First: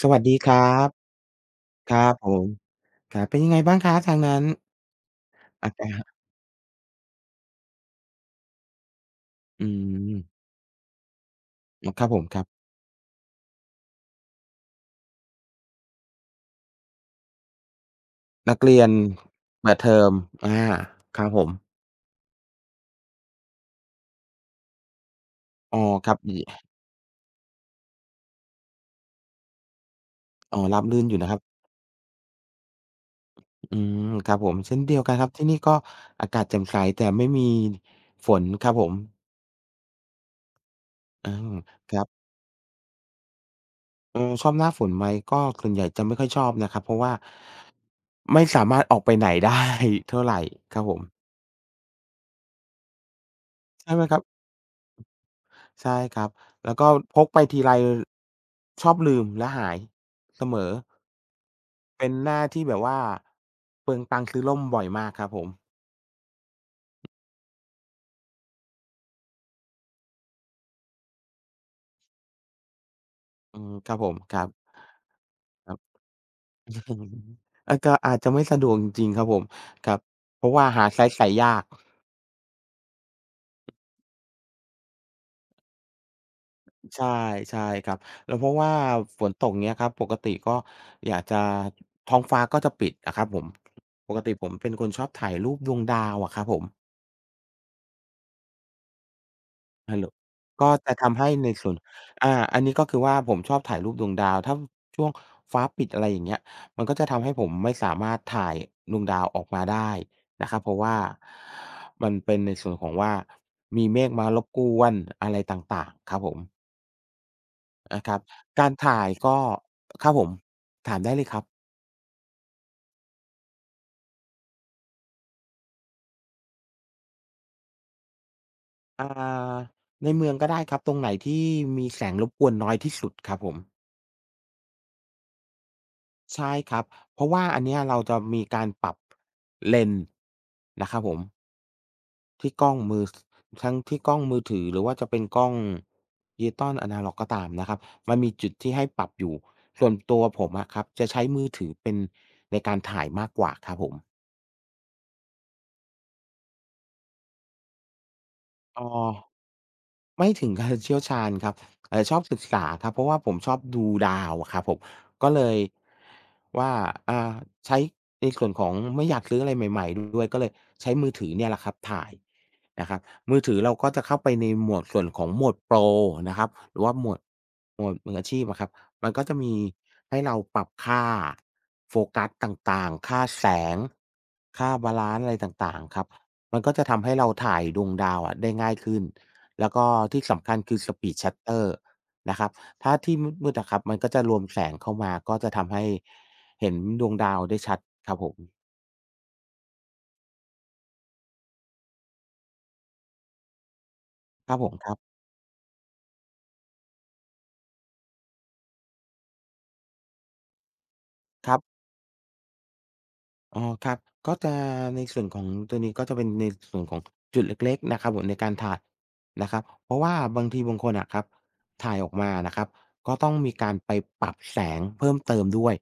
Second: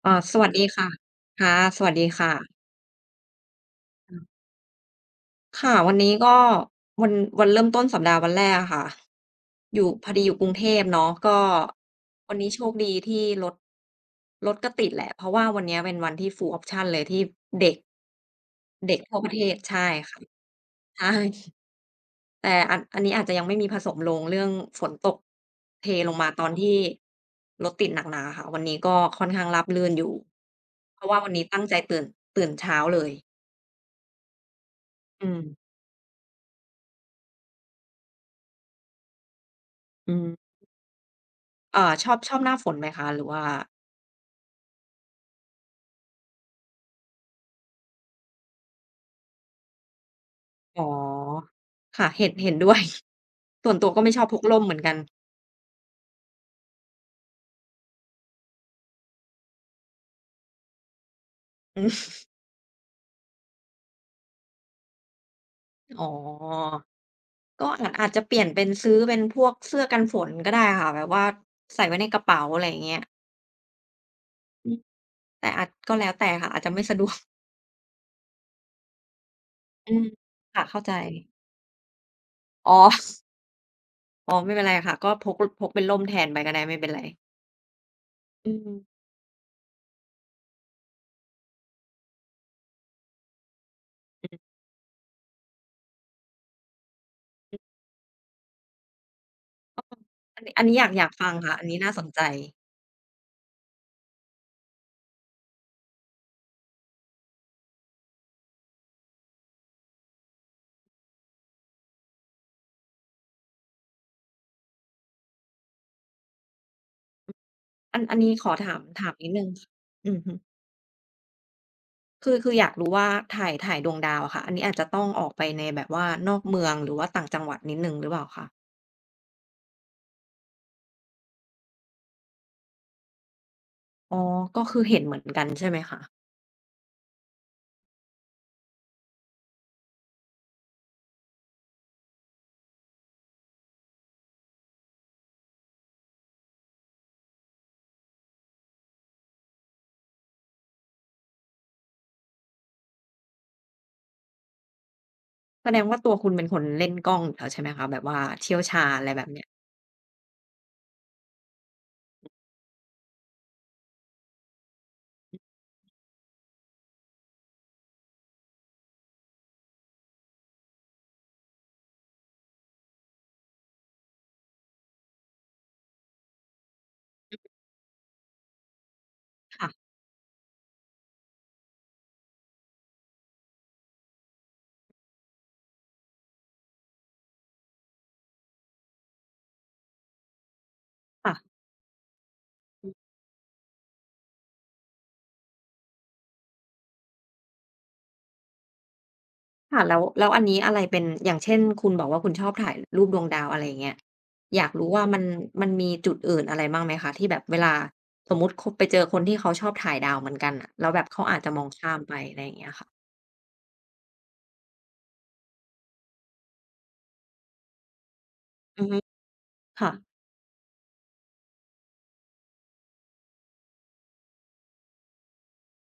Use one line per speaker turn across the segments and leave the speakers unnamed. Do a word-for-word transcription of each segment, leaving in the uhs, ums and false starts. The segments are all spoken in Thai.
ส
อ่า
วัส
ส
ดี
วั
ค
สดี
รั
ค่ะ
บ
ค่ะสวั
ค
สดี
รับผม
ค่ะ
ครับเป็นยังไงบ้างครับทางนั้นอา
ค่ะวั
กา
น
ศ
นี้ก็วันวันเริ่มต้นสัปดาห์วันแรกอะค่ะ
อื
อยู่พอดีอยู่ก
ม
รุงเทพเนาะก็
อ๋อครับผม
วัน
ครั
นี้โช
บ
คดีที่รถรถก็ติดแหละเพราะว่าวันเนี้ยเป็นวันที่ full option เลยที่เด็ก
นักเรียน
เด็กทั่วประเทศ
เปิด
ใช่
เทอม
ค่ะ
อา
ใช่
ครับผม
แต่อันอันนี้อาจจะยังไม่มีผสมลงเรื่องฝนตก
อ๋อ
เท
ค
ล
รั
ง
บ
มา
ดี
ตอนที่รถติดหนักหนาค่ะวันนี้ก็ค่อนข้างราบรื่นอยู่
อ๋อราบ
เพ
รื่น
ราะ
อ
ว่า
ยู่
วั
นะ
น
ครับ
นี้ตั้งใจตื่นตื่นเช้าเลย
อืมครับผมเช่นเดียวกันค
อื
รับ
ม
ที่นี่ก็อากาศแจ่มใสแต่ไม่มีฝนครับผม
อืม
อา
อ่า
ครั
ช
บ
อบชอบหน้าฝนไหมคะหรือว่า
เออชอบหน้าฝนไหมก็ส่วนใหญ่จะไม่ค่อยชอบนะครับเพราะว่าไม่สามารถออกไปไหน ได้เท่าไรค
อ๋
รั
อ
บผม
ค่ะเห็นเห็นด้วย ส่วนตัว
ใช่
ก็
ไหม
ไม่
ค
ช
รับ
อบพกร่มเหมือนกัน
ใช่ครับ แล้วก็พกไปทีไรชอบลืมและหายเสมอ
อืม
เป็นหน้าที่แบบว่าเปลืองตังค์ซื้อร่มบ่อยมากครับผม
อ๋อก็อาจอาจจะเปลี่ยนเป็นซื้อเป็นพวกเสื้อกันฝนก็ได้ค่ะแบบว่าใส่ไว้ในกระเป๋าอะไรอย่างเงี้ย
อืมครับผมครับ
อืมแต่อา
ค
จ
รั
ก็
บ
แล้วแต่ค่ะอาจจะไม่สะดวก
อาก็อาจจะไม่สะดวกจริงๆครับผมค
อื
รับ
ม
เพราะ
ค่ะ
ว่า
เข้า
หา
ใจ
ไซซ์ใส่ยาก
อ๋อ อ๋อไม่เป็นไรค่ะก็พกพกเป็นร่มแทนไปก็ได้ไม่เป็นไร
ใช่ใช่ครับแล้วเพ
อื
ราะว่า
ม
ฝนตกเงี้ยครับ ปกติก็อยากจะท้องฟ้าก็จะปิดอะครับผมปกติ
อื
ผ
ม
มเป็นคนชอบถ่ายรูปดวงดาวอะครับผม ฮัลโหล
อันนี้อัน
ก็
นี้อยาก
จะ
อยาก
ทำ
ฟั
ให้
ง
ใน
ค่ะอัน
ส่วน
นี้น่าสนใจ
อ่าอันนี้ก็คือว่าผมชอบถ่ายรูปดวงดาวถ้าช่วงฟ้าปิดอะไรอย่างเงี้ยมันก็จะทำให้ผมไม่สามารถถ่ายดวงดาวออกมาได้นะครับเพราะว่ามันเป็นในส่วนของว่ามีเมฆมารบกวนอะไรต่างๆครับผม
อัน
นะค
อั
รั
น
บ
นี้ขอ
การ
ถาม
ถ่า
ถา
ย
มนิด
ก็
หนึ่ง
ครั
อื
บ
อ
ผม
ฮึ
ถามได้เลยครับ
คือคืออยากรู้ว่าถ่ายถ่ายดวงดาวอะค่ะอันนี้อาจจะต้องออกไปในแบบว่านอกเมืองหรือว่าต่างจังหวัดนิดหนึ่งหรือเปล่าคะ
อ่าในเมืองก็ได้ครับ ตรงไหนที่มีแสงรบกวนน้อยที่สุดครับผม
อ๋อก็คือเห็นเหมือนกันใช่ไหมคะ
ใช่ครับ เพราะว่าอันเนี้ยเราจะมีการปรับเลนส์นะครับผมที่กล้องมือสทั้งที่กล้องมือถือหรือว่าจะเป็นกล้องดิจิทัลอนาล็อกก็ตามนะครับมันมีจุดที่ให้ปรับอยู่ส่วนตัวผมอะครับจะใช้มือถือเป็นในการถ่ายมากกว่าครับผม
แสดงว่าตัวคุณเป็นคนเล่นกล้องอยู่แล้วใช่ไหมคะแบบว่าเชี่ยว
อ๋อ
ชาญอะไรแบบเนี้ย
ไม่ถึงกับ เชี่ยวชาญครับเอ่อชอบศึกษาครับเพราะว่าผมชอบดูดาวอะครับผมก็เลยว่าอ่าใช้ในส่วนของไม่อยากซื้ออะไรใหม่ๆด้วยก็เลยใช้มือถือเนี่ยแหละครับถ่ายนะครับมือถือเราก็จะเข้าไปในหมวดส่วนของหมวดโปรนะครับหรือว่าหมวดหมวดมืออาชีพอะครับมันก็จะมี
ค่ะ
ให้เราปรับค่าโฟกัสต่างๆค่าแสงค่าบาลานซ์อะไรต่างๆครับมันก็จะทำให้เราถ่ายดวงดาวอะได้ง่ายขึ้น แล้วก็ที่สำคัญคือ Speed
ค่ะ
Shutter นะครับ
อือ
ถ้าที่มืดๆอะครับมันก็จะรวมแสงเข้ามาก็จะทำให้เห็นดวงดาวได้ชัดครับผม
ค่ะแล้วแล้วอันนี้อะไรเป็นอย่างเช่นคุณบอกว่าคุณชอบถ่ายรูปดวงดาวอะไรอย่างเงี้ย
ครั
อ
บผ
ยาก
มค
รู้
รั
ว่า
บ
มันมันมีจุดอื่นอะไรบ้างไหมคะที่แบบเวลาสมมุติคบไปเจอคนที่เขาชอบถ่ายดาวเหมือนกันน่ะแล้วแบบเขาอาจ
ค
จะ
รั
มอง
บ
ข้ามไปอะไรอย่างเงี้ยค่ะ
อ๋อครับก็จะในส่วนของตัวนี้ก็จะเป็นในส่วนของจุดเล็กๆนะครับผมในการถ่าย
อือฮึ
นะครับเพ
ค่ะ
ราะว่าบางทีบางคนอะครับถ่ายออกมานะครับก็ต้องมีการไปปรับแสงเพิ่มเติมด้วย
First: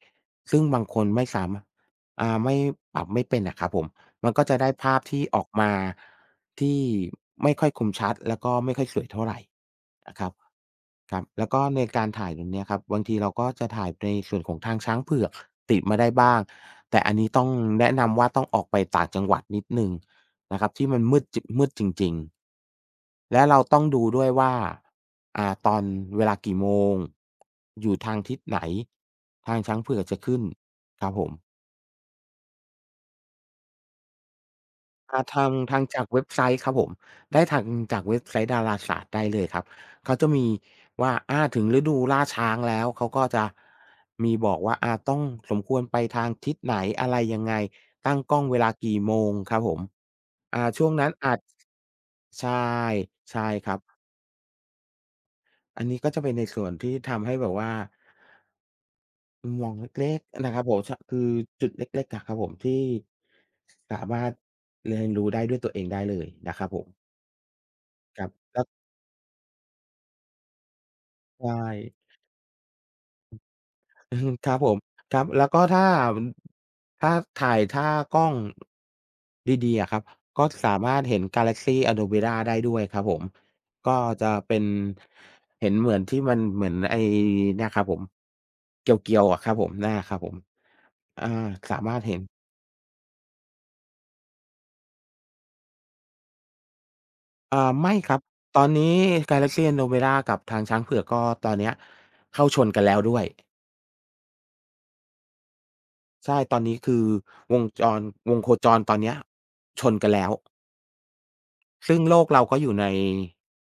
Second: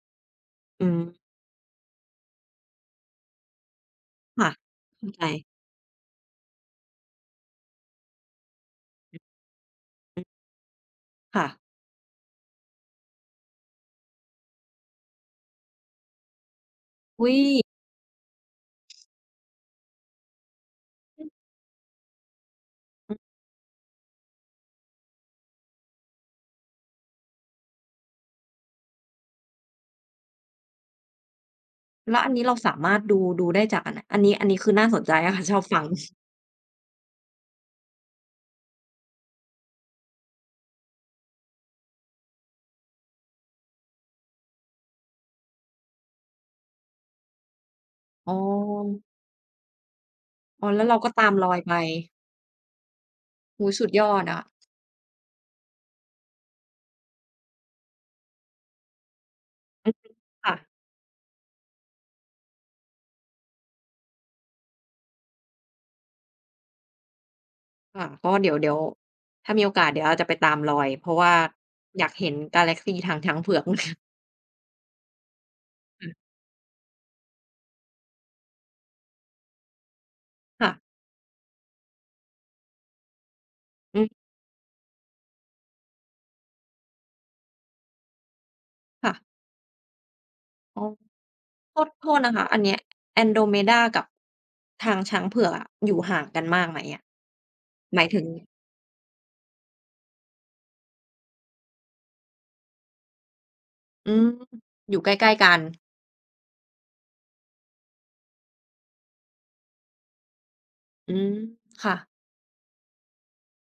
ซึ่งบาง
อื
ค
ม
นไม่สามารถอ่าไม่ปรับไม่เป็นอะครับผม มันก็
ค่ะ
จะได้ภาพ
เข้าใจ
ที่ออกมาที่ไม่ค่อยคมชัดแล้วก็ไม่ค่อยสวยเท่าไรนะครับครับ
ค่ะ
แล้วก็ในการถ่ายตรงเนี้ยครับบางทีเราก็จะถ่ายในส่วนของทางช้างเผือกติดมาได้บ้างแต่อันนี้
อุ๊ย
ต้องแนะนำว่าต้องออกไปต่างจังหวัดนิดหนึ่งนะครับที่มันมื
อื
ดจมืดจริง
อ
ๆและเราต้องดูด้วยว่าอ่าตอนเวลากี่โมงอยู่ทางทิศไหนทางช้างเผือกจะขึ้นครับผม
แล้วอันนี้เราสามารถดูดูได้จากอันไหนอันนี้อันนี้คือน่าสนใจ
อ่า
อะค่ะ
ทา ง
ชอบ
ทา
ฟั
ง
ง
จากเว็บไซต์ครับผมได้ทางจากเว็บไซต์ดาราศาสตร์ได้เลยครับเขาจะมีว่าอาถึงฤดูล่าช้างแล้วเขาก็จะมีบอกว่าอาต้องสมควรไปทางทิศไหนอะไรยังไงตั้ง
อ๋
กล้องเวลากี่
อ
โมงครับผม
อ๋อ
อ่า
แล้ว
ช่วง
เราก็
นั้น
ตาม
อาจ
รอยไป
ใช่ใช่ค
โอ้โฮ
รับ
สุดยอดอะ
อันนี้ก็จะเป็นในส่วนที่ทำให้แบบว่ามุมมองเ
อือฮึ
ล็กๆนะ
ค่ะ
ครับผมชคือจุดเล็กๆอะครับผมที่สามารถเรียนรู้ได้ด้วยตัวเองได้เลยนะครับผม
ค่ะ
ครับ
ก็เดี๋ยว
แล้ว
เดี๋ยวถ้ามีโอกาสเดี๋ยวอาจจะไปตามรอยเพราะว่า
ใช่
อยาก เห็นกาแล็กซีทางช้างเผือก
อือครับผมครับแล้วก็ถ้าอืมถ้าถ่ายถ้ากล้องดีๆอะครับก็
ค่ะ
สามารถเห็น Galaxy Anovera ได้ด้วยครับผมก็
อืม
จะเป็นเห็นเหมือนที่มันเหมือนไอ้เนี่ยครับผมเกียวๆ
ค่ะ
อะครับผมหน้าครับผม
อ๋อ
อา
โท
สา
ษ
มารถ
โท
เห็
ษ
น
นะคะอันเนี้ย Andromeda กับทางช้างเผือกอะอยู่ห่างกันมากไหมอะ
อ่าไม่
หมาย
ครั
ถึ
บ
ง
ตอนนี้ Galaxy Anovera กับทางช้างเผือกก็ตอนเนี้ยเข้าชนกันแล้วด้วย
อืมอยู่ใกล้ๆกัน
ใช่ตอนนี้คือวงจรวงโคจรตอนเนี้ยชนกันแล้ว
อืม
ซึ่งโล
ค่ะ
กเราก็อยู่ใน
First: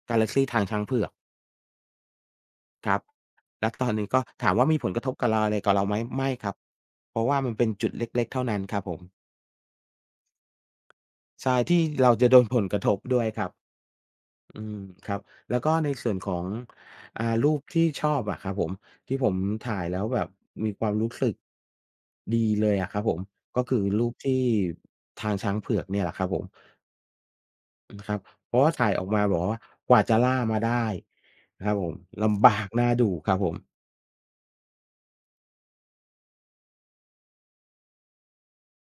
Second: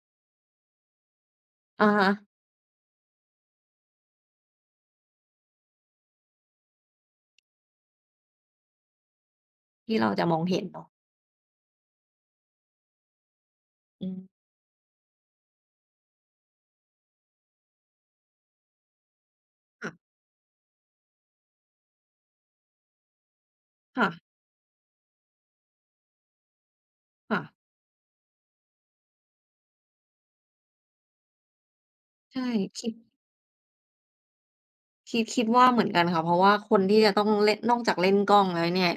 กาแล็กซีทางช้างเผือก
อะฮะ
ครับ แล้วตอนนี้ก็ถามว่ามีผลกระทบกับเราอะไรกับเราไหมไม่ครับเพราะว่ามันเป็นจุดเล็กๆ เท่านั้นครับผม
ที่เราจะมองเห็นเนาะ
ใช่ที่เราจะโดนผลกระทบด้วยครับ
อืม
อืมครับ แล้วก็ในส่วนของอ่ารูปที่ชอบอะครับผมที่ผมถ่าย
ค่ะ
แล้วแบบมีความรู้สึกดีเลยอะครับผมก็คือรูป
ค่ะ
ที่ทางช้างเผือกเนี่ยแหละครับผม
ค่ะ
นะครับเพราะว่าถ่ายออกมาบอกว่ากว่าจะล่ามาได้นะครับผม
ใช่
ลำบาก
คิ
น่า
ด
ดูครับผม
คิดคิดว่าเหมือนกันค่ะเพราะว่าคนที่จะต้องเล่นนอกจากเล่นกล้องแล้วเนี่ย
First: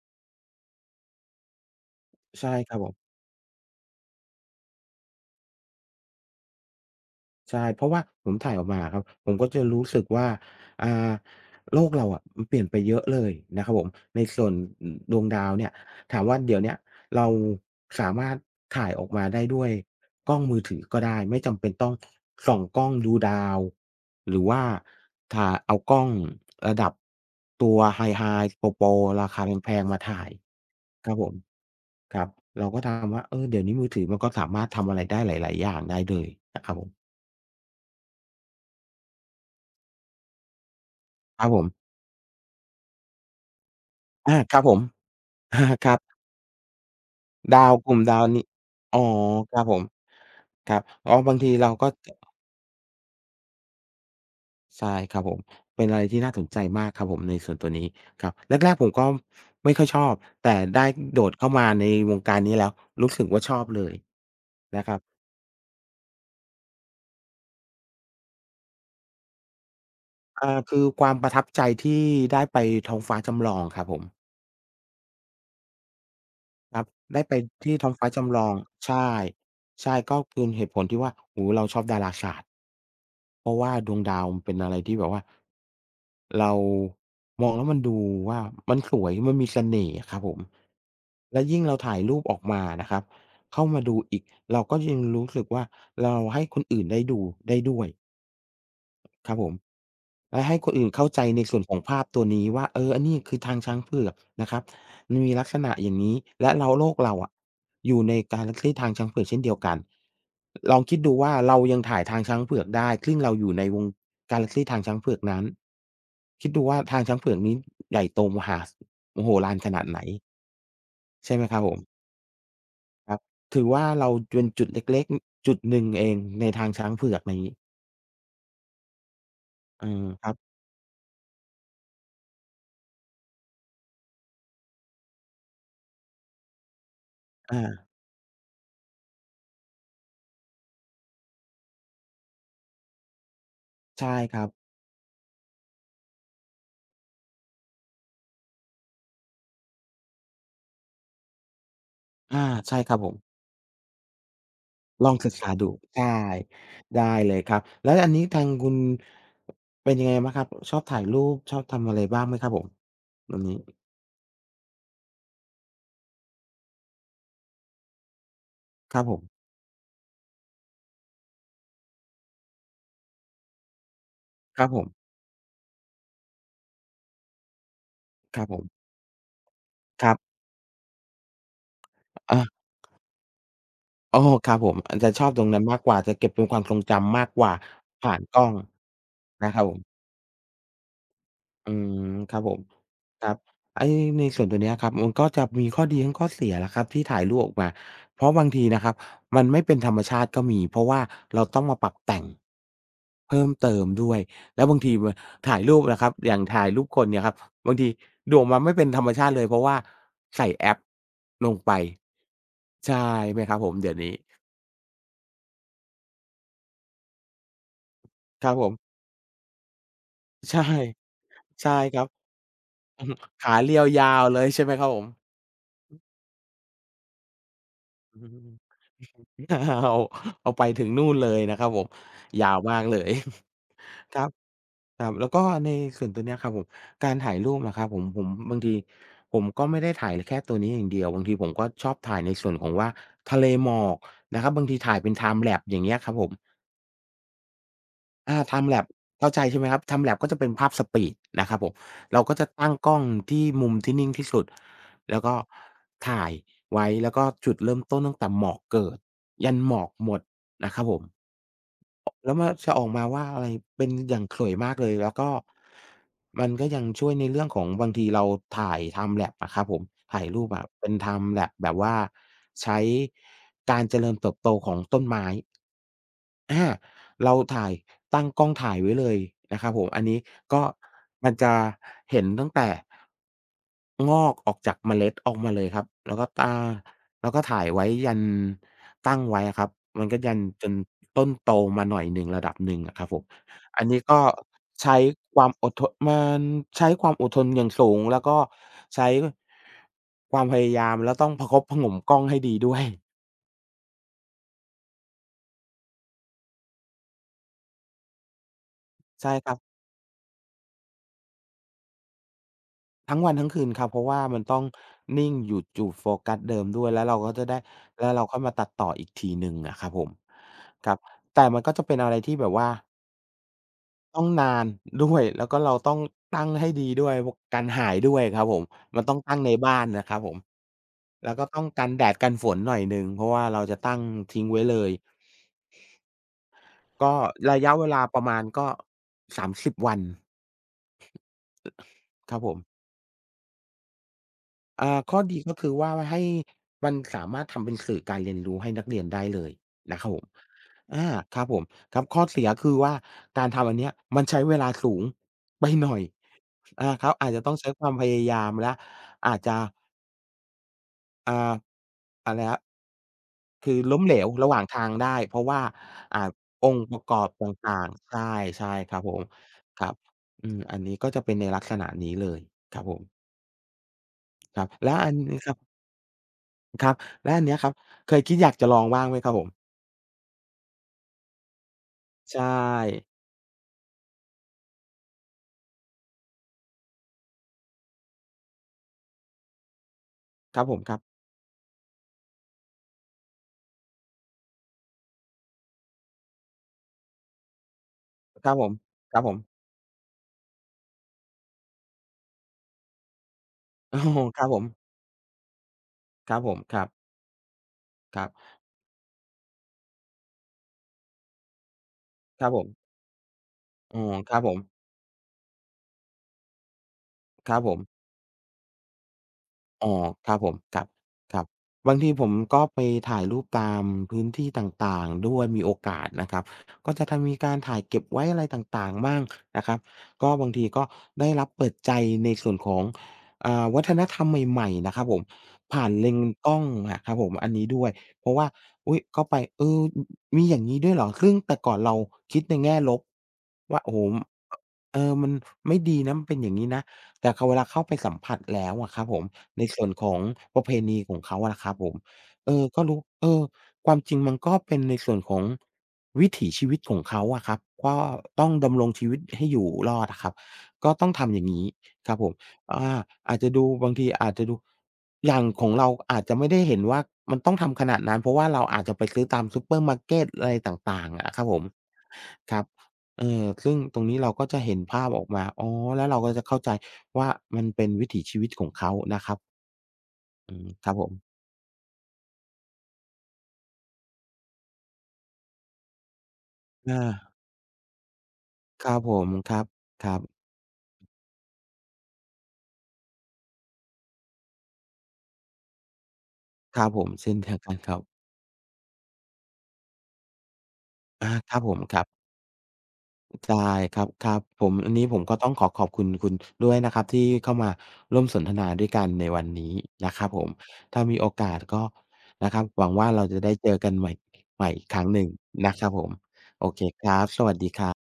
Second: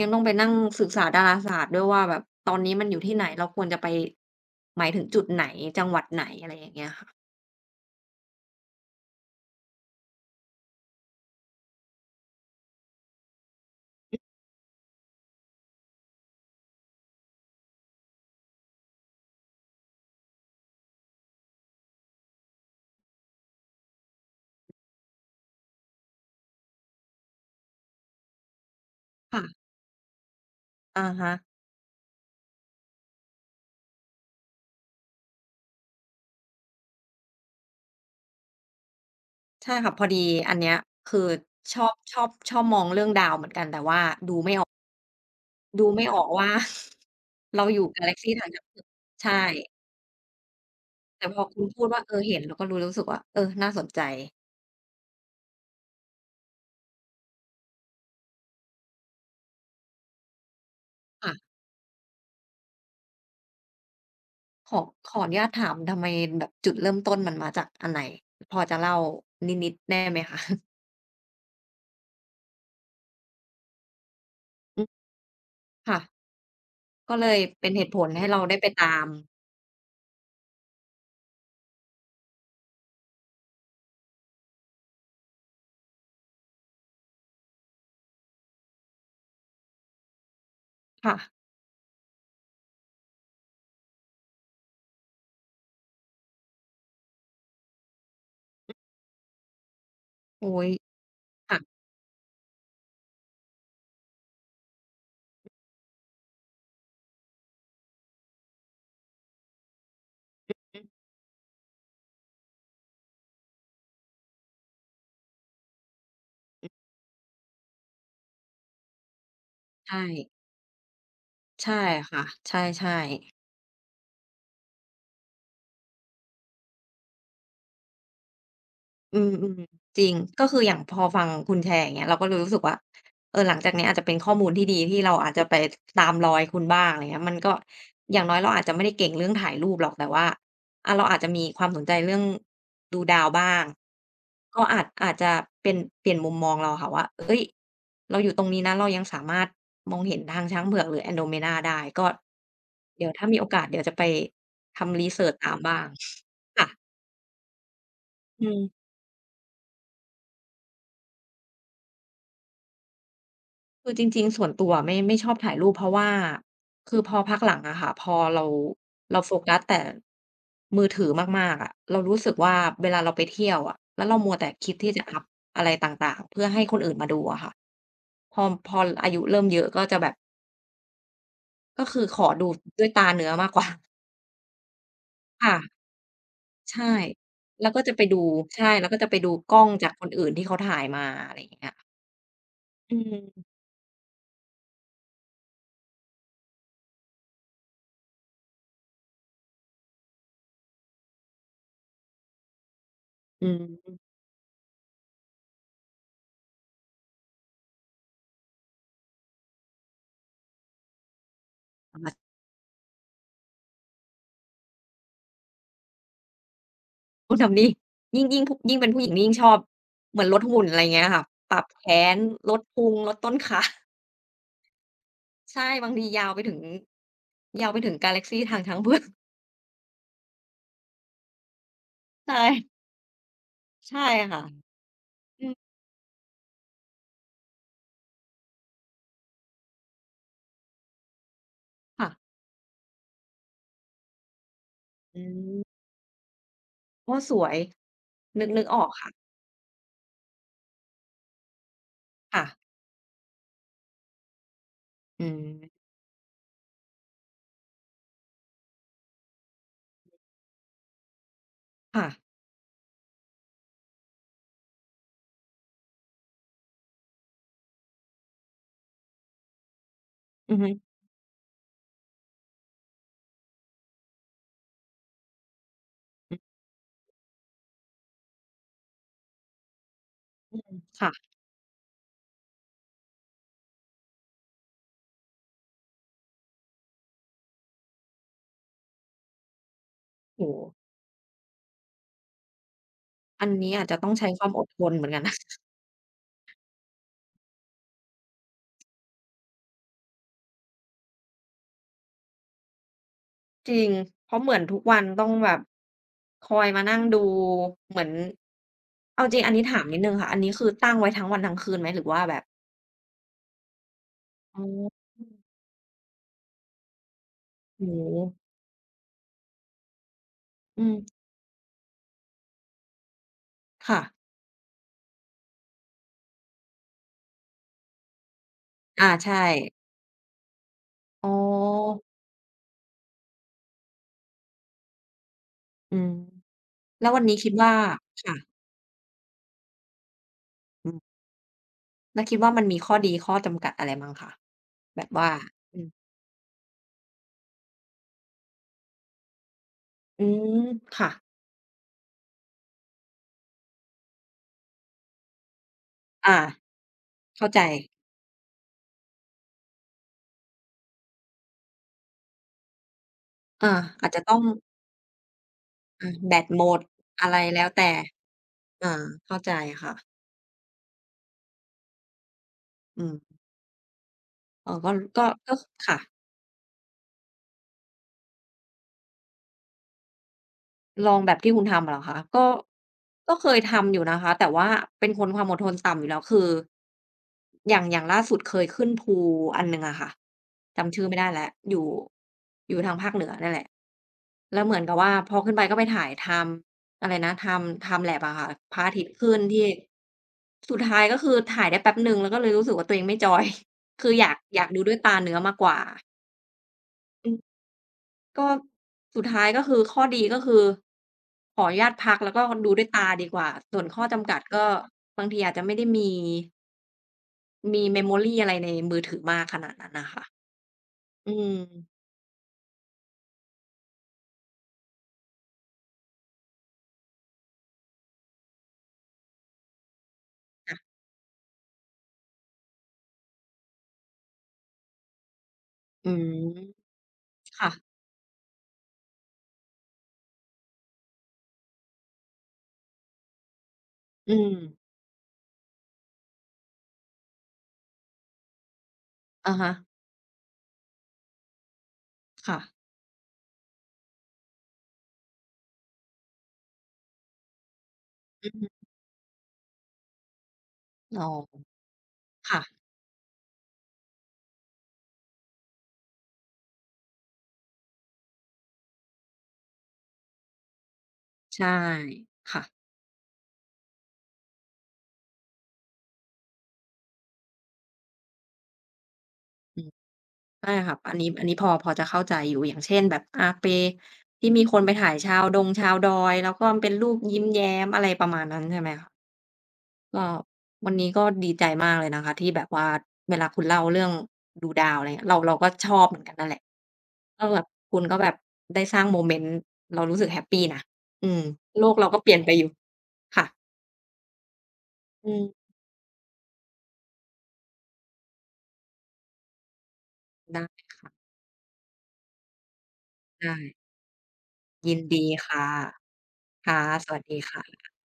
ยังต้องไปนั่งศึกษาดาราศาสตร์ด้วยว่าแบบ
ใช่
ตอน
ค
นี้
รับ
มั
ผ
นอ
ม
ยู่ที่ไหนเราควรจะไปหมายถึงจุดไหนจังหวัดไหนอะไรอย่างเงี้ยค่ะ
ใช่เพราะว่าผมถ่ายออกมาอะครับผมก็จะรู้สึกว่าอ่าโลกเราอะมันเปลี่ยนไปเยอะเลยนะครับผมในส่วนอือดวงดาวเนี่ยถามว่าเดี๋ยวเนี้ยเราสามารถถ่ายออกมาได้ด้วยกล้องมือถือก็ได้ไม่จำเป็นต้องส่องกล้องดูดาวหรือว่าถ่าเอากล้องระดับตัว High-Hi โปรๆราคา
ค่ะ
แพงๆมาถ่ายค
อะ
รับผ
ฮะ
มครับเราก็ทำว่าเออเดี๋ยวนี้มือถือมันก็สามารถทำอะไรได้หลายๆอย่างได้เลยนะครับผม
ใช่ค่ะพอดีอันเนี้ยคือ
ครับผ
ชอบ
ม
ชอบชอบมองเรื่องดาวเหมือนกันแต่ว่าดู
อา
ไม่
ค
อ
รับ
อ
ผม
ก
อา
ดู
ครับ
ไม่ออกว่า เรา
ดาว
อยู่
กลุ่ม
กาแล็ก
ดาว
ซีไหน
นี้อ๋อ
ใช่
ครับผมครับอ๋อ
แต่
บา
พ
ง
อ
ที
คุณ
เรา
พูด
ก็
ว่า
จ
เออเห็นแล้วก็รู้รู้สึกว่าเออน่าสนใจ
ใช่ครับผมเป็นอะไรที่น่าสนใจมากครับผมในส่วนตัวนี้ครับแรกๆผมก็ไม่ค่อยชอบแต่ได้โดดเข้า
ค่ะ
มาในวงการนี้แล้วรู้สึกว่าชอบเลย
ขอ
นะครับ
ขออนุญาตถามทำไมแบบจุดเริ่มต้นมันมาจากอันไหนพอจะเล่านิดๆได้ไหมคะ
อ่าคือความประทับใจที่ได้ไปท้องฟ้าจำลองครับผม
อืม ค่ะ
ครับ
ก็
ได้
เล
ไป
ยเป็น
ที่
เห
ท้อ
ตุ
ง
ผ
ฟ้า
ลให้
จำล
เรา
อง
ได้ไปตาม
ใช่ใช่ก็คือเหตุผลที่ว่าโอ้โฮเราชอบดาราศาสตร์เพราะว่าดวงดาวมันเป็นอะไรที่แบบว่าเรามองแล้วมันดูว่ามันสวยมันมีเสน่ห์อะครับผม
ค่ะ
และยิ่งเราถ่ายรูปออกมานะครับเข้ามาดูอีกเราก็ยังรู้สึกว่าเราให้คนอื่นได้ดูได้ด้วย ครับผมและให้
โอ๊
ค
ย
นอื่นเข้าใจในส่
ค่ะ
วนของภาพตัวนี้ว่าเอออันนี้คือทางช้างเผือกนะครับมันมีลักษณะอย่างนี้และเราโลกเราอะอยู่ในการละที่ทางช้างเผือกเช่นเดียวกันล
อื
องคิด
ม
ดูว่าเรายังถ่ายทางช้างเผือกได้ซึ่งเราอยู่ในวงกาแล็กซีทางช้างเผือกนั้นคิดดูว่าทางช้างเผือกนี้ใหญ่โตมหามโหฬารขนาดไหน
ใช่
ใช่ไหมครับผ
ใช่
ม
ค่ะใช่
ครับ
ๆ
ถือว่าเราเป็นจุดเล็กๆจุดหนึ่งเองในทางช้างเผือกนี้
อืมอืม
เอ
จ
อ
ริง
ครับ
ก็คืออย่างพอฟังคุณแชร์อย่างเงี้ยเราก็เลยรู้สึกว่าเออหลังจากเนี้ยอาจจะเป็นข้อมูลที่ดีที่เราอาจจะไปตามรอยคุณบ้างอะไรเงี้ยมันก็
อา
อย่างน้อยเราอาจจะไม่ได้เก่งเรื่องถ่ายรูปหรอกแต่ว่าอ่าเราอาจจะมีความสนใจเรื่องดูดาวบ้าง
ใช่ครับ
ก็อาจอาจจะเป็นเปลี่ยนมุมมองเราอะค่ะว่าเฮ้ยเราอยู่ตรงนี้นะเรายังสามารถมองเห็นทางช้างเผือกหรือ Andromeda ได้ก็
อาใช่ครับ
เดี๋
ผ
ยว
ม
ถ้ามีโอกาสเดี๋ยวจะไปทำ
ล
รี
อง
เ e a ร์
ศึ
ช
กษา
ตาม
ดู
บ้าง
ใช่
ค่ะ
ได้เลยครับแล้วอันนี้ทา
อื
ง
ม
คุณเป็นยังไงบ้างครับชอบถ่ายรูปชอบทำอะไรบ้างไหมครับผมวันนี้
คือจริงๆส่วนตัวไม่ไม่ชอบถ่ายรูปเพราะว่าคือพอพักหลังอะค่ะพอเรา
ครับผ
เรา
ม
โฟกัสแต่มือถือมากๆอะเรารู้สึกว่าเวลาเราไปเที่ยวอะแล้วเรามัวแต่
ครับ
คิด
ผม
ที่จะอัปอะไรต่างๆเพื่อให้คนอื่นมาดูอะค่ะพ
ค
อ
รับผ
พอ
ม
อายุเริ่มเยอะก็จะ
ค
แบ
รั
บ
บ
ก็คือขอ
อา
ดูด้วยตาเนื้อมากกว่า
โอ้ครับผมอาจจะชอบตรง
ค่ะ
นั้นมากกว่าจะเก็บเป็นความทรง
ใช่
จำมากกว่า
แล้วก็จะไป
ผ่าน
ดู
กล้อง
ใช่แล้วก็จะไปดู
นะ
ก
ค
ล้
รั
อ
บ
ง
ผม
จากคนอื่นที่เขาถ่ายมาอะไรอย่างเงี้
อื
ย
มครับผม
อื
ครับ
ม
ไอ้ในส่วนตัวเนี้ยครับมันก็จะมีข้อดีทั้งข้อเสียแหละครับที่ถ่ายรูปออกมาเพราะบางทีนะครับมันไม่เป็นธรรมชาติก็มีเพราะว่าเราต้องมาปรับแต่งเพิ่
อื
ม
ม
เติมด้วยแล้วบางทีมันถ่ายรูปนะครับอย่างถ่ายรูปคนเนี่ยครับบางทีดูออกมาไม่เป็นธรรมชาติเลยเพราะว่าใส่แอปลงไปใช่ไหมครับผมเดี๋ยวนี้
คนทำนี้ยิ่งยิ่ง
ครับ
ผู้
ผม
ยิ่งเป็นผู้หญิงนี่ยิ่งชอบเหมือนลด
ใช่
หุ่นอะไรเงี้ยค่ะปรับ
ใช่
แข
ครับ
นลดพุง
อือ
ล
ฮึ
ดต้น
ขา
ขา
เรียวยาวเลยใช่ไหมครับผม
ใช่บางทียาวไปถึงยาวไปถึงกา
อื
แล็กซี
ม
ทางช้างเผือก
เอาเอาไปถึงนู่นเลยนะครับผม
ใช่
ยาวมากเลย
ใช่
ครับ
ค่ะ
ครับแล้ว
อ
ก็
อืม
ในส่วนตัวเนี้ยครับผมการถ่ายรูปนะครับผมผมบางทีผมก็ไม่ได้ถ่ายแค่ตัวนี้อย่างเดียวบางทีผมก็ชอบ
ค่ะ
ถ่ายในส่วนของว่าทะเลหมอกนะครับบางทีถ่ายเป็น
อื
ไ i m ์แล p อย่า
ม
งเงี้ยครับผม
ก็สวย
อา
นึกนึก
ทำ
อ
lap
อกค่ะ
เข้าใจใช่ไหมครับทำ lap ก็จะเป็นภาพสปีดนะครับผมเราก็
ค่ะ
จะตั้งกล้องที่มุมที่นิ่งที่สุดแล้
อื
วก็
ม
ถ่ายไว้แล้วก็จุดเริ่มต้นตั้งแต่หมอกเกิดยันหมอกหมดนะครับผม
ค่ะ
อแล้วมันจะออกมาว่าอะไรเป็นอย่างสวยมากเลยแล้วก็มันก็ยังช่วยในเรื่องของบางทีเราถ่ายทำ lap อะครับผมถ่ายรูป
อือ
แบบ
ฮึ
เป็นทำ lap แบบว่าใช้การเจริญเติบโตของต้นไม้
อือ
อาเราถ่ายตั้งกล้องถ่ายไว้เลยนะครับผมอันนี้
อื
ก็
มค่ะ
มันจะเห็นตั้งแต่งอกออกจากเมล็ดออกมาเลยครับแล้วก็ตาแล้วก็ถ่ายไว้ยันตั้งไว้อะครับมันก็ยัน
โอ้โฮ
จนต้นโตมาหน่อยหนึ่งระดับหนึ่งอะครับผม
อันนี้
อั
อา
น
จจะ
นี้
ต้อง
ก็
ใช้ความอดทน
ใช้
เหมือนกันนะ
ความอดทนมันใช้ความอดทนอย่างสูงแล้วก็ใช้ความพยายามแล้วต้องประคบประหงมกล้องให้ดีด้วย
จริงเพราะเหมือนทุกวันต้องแบบคอยมานั่งดูเหมือนเอา
ใช่
จริง
ค
อัน
รั
นี้
บ
ถามนิดหนึ่งค่ะอันนี้คือตั้งไว้ทั้งวันทั้งคืนไหมหรือว่าแบบ
ทั้งวันทั้งคืนครับเพราะว่ามันต้
อ๋
อง
อ
นิ่งหยุดอยู่โฟกัสเดิมด้วยแล้วเราก็จะได้
โอ้
แล้ว
โฮ
เราค่อยมาตัดต่ออีกทีหนึ่งอะครับผม
อื
ค
ม
รับแต่มันก็จะเป็นอะไรที่แบบว่า
ค่ะ
ต้องนานด้วยแล้วก็เราต้องตั้งให้ดีด้วยพวกกันหายด้วยครับผมมัน
อา
ต้อง
ใช่
ตั้งในบ้านนะครับผม
อ๋อ
แล้วก็ต้องกันแดดกันฝนหน่อยหนึ่งเพราะว่าเราจะตั้งทิ้งไว้เลย
อืมแล้ว
ก็
วันนี้คิด
ระ
ว่า
ยะเวลาประ
ค่ะ
มาณก็สามสิบวัน
อืมแล้ว
ค
คิ
รั
ด
บผ
ว่า
ม
มันมีข้อดีข้อจำกัดอะไรมั่งคะ
อ่า
แบบ
ข้อ
ว่า
ดีก็คือ
อืม
ว่าว่าให้มันสามารถทำเป็นสื่อการเรียนรู้ให้นักเรียนได้เลยนะครับผ
อื
ม
ม
อา
ค่ะ
ครับผมครับข้อเสียคือว่าการทำอันเนี้ยมันใช้เวลาสูงไปหน่อย
อา
อาครับอาจจะ
เข้า
ต้อง
ใจ
ใช้ความพยายามแล้วอาจจะอ่าอะไรครับ
อา
คือล้ม
อาจ
เหล
จะ
ว
ต้อง
ระหว่างทางได้เพราะว่า
อา
อ่า
แบตหม
อง
ด
ค์ประกอ
อะ
บ
ไร
ต
แล้ว
่าง
แต่
ๆใช่ใช่ครั
อา
บผม
เข้าใจ
ครั
ค่ะ
บอืมอันนี้ก็จะเป็นในลักษณะนี้เลยครับผ
อื
ม
ม
ครับ
อ๋อก็
และอัน
ก็
นี้ค
ก็
รับ
ค่ะ
ครับแล้วอันเนี้ยครับเคยคิดอยากจะลองบ้างไหมครับผม
ลองแบบที่คุณทำอะเหรอคะก็
ใช่
ก็เคยทำอยู่นะคะแต่ว่าเป็นคนความอดทนต่ำอยู่แล้วคืออย่างอย่างล่าสุดเคยขึ้นภูอันหนึ่งอะค่ะ
ครับผมค
จำ
รั
ชื่อไม่
บ
ได้แล้วอยู่อยู่ทางภาคเหนือนั่นแหละแล้วเหมือนกับว่าพอขึ้นไปก็ไปถ่าย time อะไรนะ time ไทม์แลปส์ อะ
ค
ค่ะ
รับผม
พระอาทิต
ค
ย์
รับผ
ขึ้
ม
น ที่สุดท้ายก็คือถ่ายได้แป๊บหนึ่งแล้วก็เลยรู้สึกว่าตัวเองไม่จอย
อ๋อ
คืออยาก
ครับผ
อยากดูด้
ม
วยตาเนื้อมากกว่า
ครับผมครับ
อืม
ครับ
ก็สุดท้ายก็คือข้อดีก็คือขออนุญาตพักแล้วก็
ครับครับผ
ดูด้วย
ม
ตาดีกว่าส่วน
อ๋อ
ข้อจำ
ค
กั
รั
ด
บผม
ก็บางทีอาจจะไม่ได้มี
ครับผม
มี เมมโมรี่ อะไรในมือถือมากขนาดนั้
อ๋
น
อ
น่ะค่ะ
ครับผมครับ
อื
ครับ
ม
บางทีผมก็ไปถ่ายรูปตามพื้นที่ต่างๆด้วยมีโอกาสนะครับก็จะทำมีการถ่ายเก็บไว้อะไรต่างๆบ้างนะครับก็บางทีก็
ค่ะ
ได้รับเปิดใจในส่วนของอ่าวัฒนธรรมใหม่ๆนะครับผมผ่านเล
อื
น
ม
ส์กล้องอะครับผมอันนี้
ค่ะ
ด้วยเพราะว่าอุ๊ยเข้าไปเอออมีอย่างงี้ด้วยเหรอซึ่งแต่ก่อนเราคิดในแง่ลบว่าโอ้โฮ
อืม
เออมันไม่ดีนะมันเป็นอย่างงี้นะ แต่เขาเวลาเข้าไปสัมผัสแล้วอะครับผม
อะ
ใน
ฮะ
ส่วนของประเพณีของเขาอะนะครับผมเอ
ค่ะ
อก็รู้เออความจริงมันก็เป็นในส่วนของวิถีชีวิตของเขาอะครับก็ต้
อื
อง
อฮึ
ดำรงชีวิตให้อยู่รอดอะครับก็ต้อง
อ๋
ทำอย่าง
อ
งี้ครับผมอา
ค่ะ
อาจจะดูบางทีอาจจะดูอย่างของเราอาจจะไม่ได้เห็นว่ามันต้องทำขนาดนั้นเพราะว่าเราอาจจะไปซื้อตามซูเปอร์มาร์เกตอะไรต่างๆอะครับผม
ใช่
ครั
ค่ะ
บ เออซึ่งตรงนี้เราก็จะเห็นภาพออกมาอ๋อแล้วเราก็จะเข้าใจว่ามันเป็นวิถีชีวิตของเขานะครับ
อืม
อืม
ใช่
ครับ
ค่ะ
ผ
อั
ม
นนี้อันนี้พอพอจะเข้าใจอยู่อย่างเช่นแบบอาเปที่มีคนไปถ่ายชาวดงชาวดอยแล้วก็เป็น
อา
รูปยิ้มแย้มอะไรประมาณนั้นใช่
ค
ไหม
รับ
คะ
ผมครับครับ
ก็วันนี้ก็ดีใจมากเลยนะคะที่แบบว่าเวลาคุณเล่าเรื่องดูดาวอะไรเงี้ยเราเราก็ชอบเหมือนกันนั่นแหละ
ครับผมเช่น
ก็
เดีย
แบ
ว
บ
กันครั
คุณก็
บ
แบบได้สร้างโมเมนต์เรารู้สึกแฮปปีนะอื
อา
ม
ครับผม
โลก
ครั
เราก็
บ
เปลี่ยนไปอยู่ค่ะ
ได้ครับครับผมอันนี้ผม
อื
ก็
ม
ต้องขอขอบคุณคุณด้วยนะครับที่เข้ามาร่วมสนทนาด้วยกันในวันนี้นะครับผม
ได้
ถ้า
ค่ะ
มีโอกาสก็นะครับ หวังว่าเราจะได้
ได้
เจอกันใหม่ใหม่อีก
ยิ
ค
น
รั้งห
ดี
นึ่ง
ค่ะ
นะครับผม
ค่ะสวัสดี
สวัสดีค
ค่ะ
รับ